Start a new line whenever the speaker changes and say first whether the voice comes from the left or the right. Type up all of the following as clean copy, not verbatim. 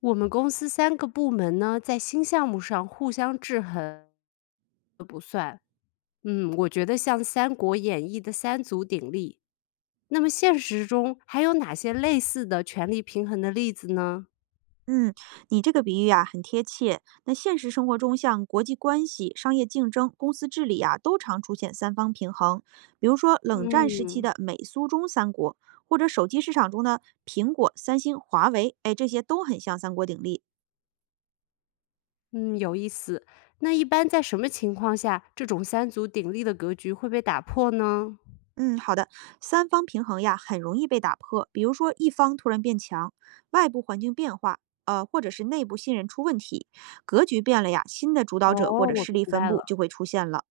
left: 我们公司三个部门呢，在新项目上互相制衡，都不算。嗯，我觉得像《三国演义》的三足鼎立。那么现实中还有哪些类似的权力平衡的例子呢？
right: 嗯，你这个比喻啊很贴切。那现实生活中，像国际关系、商业竞争、公司治理啊，都常出现三方平衡。比如说，冷战时期
left: 嗯
right: 的美苏中三国，或者手机市场中的苹果、三星、华为，哎，这些都很像三国鼎立。
left: 嗯，有意思。那一般在什么情况下，这种三足鼎立的格局会被打破呢？
right: 嗯，好的，三方平衡呀，很容易被打破。比如说，一方突然变强，外部环境变化，或者是内部信任出问题，格局变了呀，新的主导者或
left: 哦，
right: 者
left: 我
right: 势力
left: 明
right: 分
left: 白
right: 布
left: 了。
right: 就会出现了。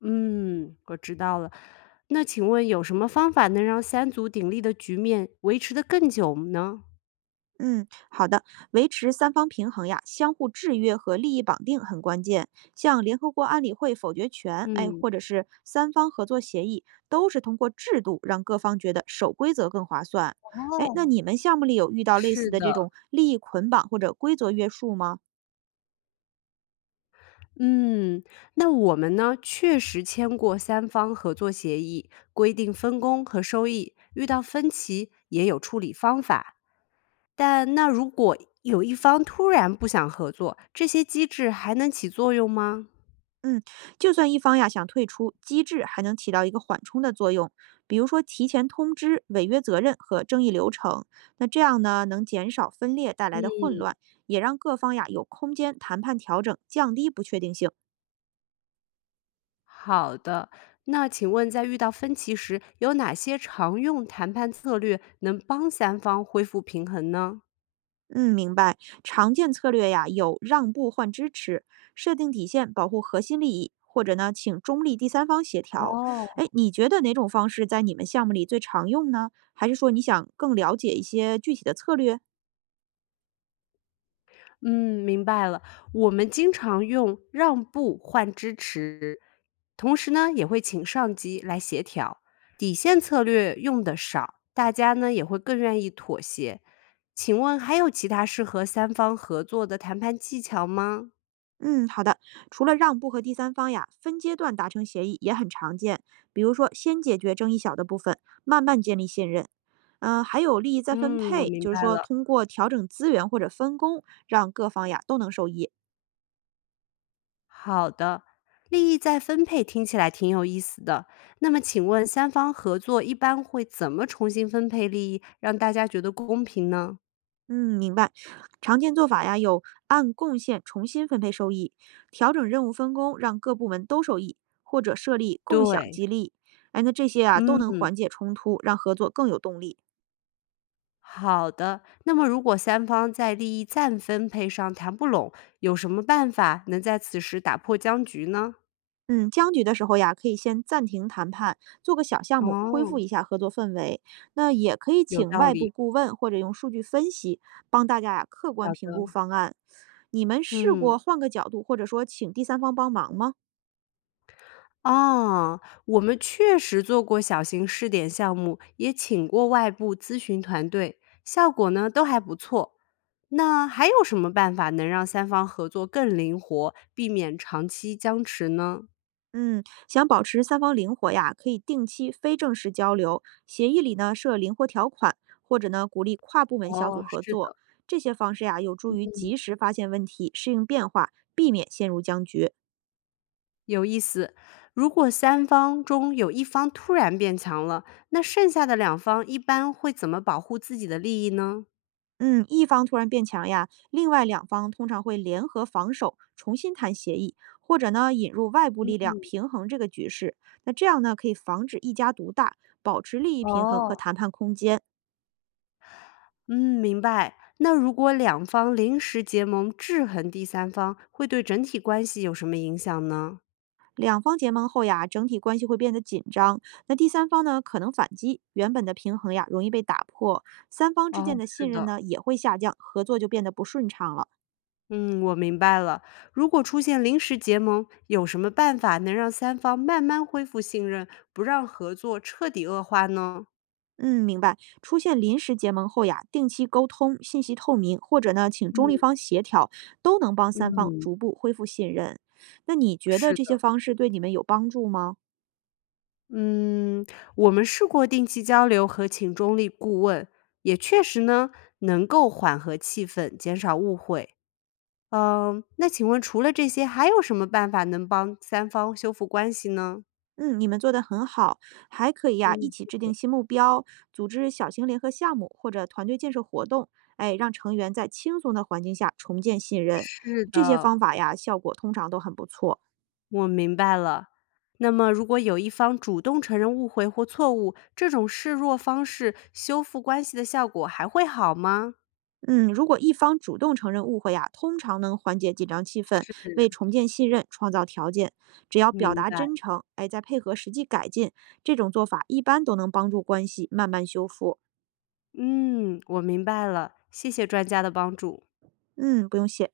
left: 嗯，我知道了。那请问有什么方法能让三足鼎立的局面维持得更久呢？
right: 嗯，好的，维持三方平衡呀，相互制约和利益绑定很关键。像联合国安理会否决权，哎，
left: 嗯。
right: 或者是三方合作协议，都是通过制度让各方觉得守规则更划算。哎，那
left: 哦，
right: 你们项目里有遇到类
left: 是
right: 似的
left: 的。
right: 这种利益捆绑或者规则约束吗？
left: 嗯，那我们呢，确实签过三方合作协议，规定分工和收益，遇到分歧也有处理方法。但那如果有一方突然不想合作，这些机制还能起作用吗？
right: 嗯，就算一方呀想退出，机制还能起到一个缓冲的作用，比如说提前通知违约责任和争议流程。那这样呢，能减少分裂带来的混乱，也让各方呀有空间谈判调整，降低不确定性。
left: 好的，那请问在遇到分歧时，有哪些常用谈判策略能帮三方恢复平衡呢？
right: 嗯，明白。常见策略呀有让步换支持，设定底线保护核心利益，或者呢请中立第三方协调。
left: 哦。
right: 哎，你觉得哪种方式在你们项目里最常用呢？还是说你想更了解一些具体的策略？
left: 嗯，明白了。我们经常用让步换支持，同时呢也会请上级来协调。底线策略用的少，大家呢也会更愿意妥协。请问还有其他适合三方合作的谈判技巧吗？
right: 嗯，好的。除了让步和第三方呀，分阶段达成协议也很常见。比如说，先解决争议小的部分，慢慢建立信任。嗯、还有利益再分
left: 嗯，我
right: 配，
left: 明
right: 就是
left: 白
right: 说
left: 了。
right: 通过调整资源或者分工，让各方呀都能受益。
left: 好的，利益再分配听起来挺有意思的。那么，请问三方合作一般会怎么重新分配利益，让大家觉得公平呢？
right: 嗯，明白。常见做法呀有按贡献重新分配收益，调整任务分工，让各部门都受益，或者设立共享
left: 对，
right: 激励。哎，那这些啊都能
left: 嗯。
right: 缓解冲突，让合作更有动力。
left: 好的，那么如果三方在利益暂分配上谈不拢，有什么办法能在此时打破僵局呢？
right: 嗯，僵局的时候呀，可以先暂停谈判，做个小项目，恢
left: 哦，
right: 复一下合作氛围。那也可以
left: 有
right: 请
left: 道
right: 外部
left: 理，
right: 顾问或者用数据分析帮大家呀客观
left: 好
right: 评
left: 的，
right: 估方案。你们试
left: 嗯。
right: 过换个角度，或者说请第三方帮忙吗？
left: 哦，我们确实做过小型试点项目，也请过外部咨询团队，效果呢都还不错。那还有什么办法能让三方合作更灵活，避免长期僵持呢？
right: 嗯，想保持三方灵活呀，可以定期非正式交流，协议里呢设灵活条款，或者呢鼓励跨部门小组
left: 哦，
right: 合
left: 是
right: 作。
left: 的。
right: 这些方式呀，有助于及时发现问题，适应变化，避免陷入僵局。
left: 有意思。如果三方中有一方突然变强了，那剩下的两方一般会怎么保护自己的利益呢？
right: 嗯，一方突然变强呀，另外两方通常会联合防守，重新谈协议，或者呢引入外部力量平衡这个局势。那这样呢可以防止一家独大，保持利益平衡和
left: 哦，
right: 谈判空间。
left: 嗯，明白。那如果两方临时结盟制衡第三方，会对整体关系有什么影响呢？
right: 两方结盟后呀，整体关系会变得紧张。那第三方呢可能反击，原本的平衡呀容易被打破，三方之
left: 哦，
right: 间的
left: 是
right: 信
left: 的。
right: 任呢也会下降，合作就变得不顺畅了。
left: 嗯，我明白了。如果出现临时结盟，有什么办法能让三方慢慢恢复信任，不让合作彻底恶化呢？
right: 嗯，明白。出现临时结盟后呀，定期沟通、信息透明，或者呢，请中立方协调，都能帮三方
left: 嗯，
right: 逐步恢复信任。那你觉得
left: 是
right: 这些方式对你们有帮助吗？
left: 嗯，我们试过定期交流和请中立顾问，也确实呢能够缓和气氛，减少误会。嗯，那请问除了这些，还有什么办法能帮三方修复关系呢？
right: 嗯，你们做得很好，还可以呀，一
left: 嗯，
right: 起
left: 谢
right: 制定
left: 谢。
right: 新目标，组织小型联合项目或者团队建设活动，哎，让成员在轻松的环境下重建信任。
left: 是
right: 这些
left: 的，
right: 方法呀，效果通常都很不错。
left: 我明白了。那么，如果有一方主动承认误会或错误，这种示弱方式修复关系的效果还会好吗？
right: 嗯，如果一方主动承认误会呀、通常能缓解紧张气氛，
left: 是，
right: 为重建信任创造条件。只要表
left: 明
right: 达
left: 白。
right: 真诚，哎，再配合实际改进，这种做法一般都能帮助关系慢慢修复。
left: 嗯，我明白了，谢谢专家的帮助。
right: 嗯，不用谢。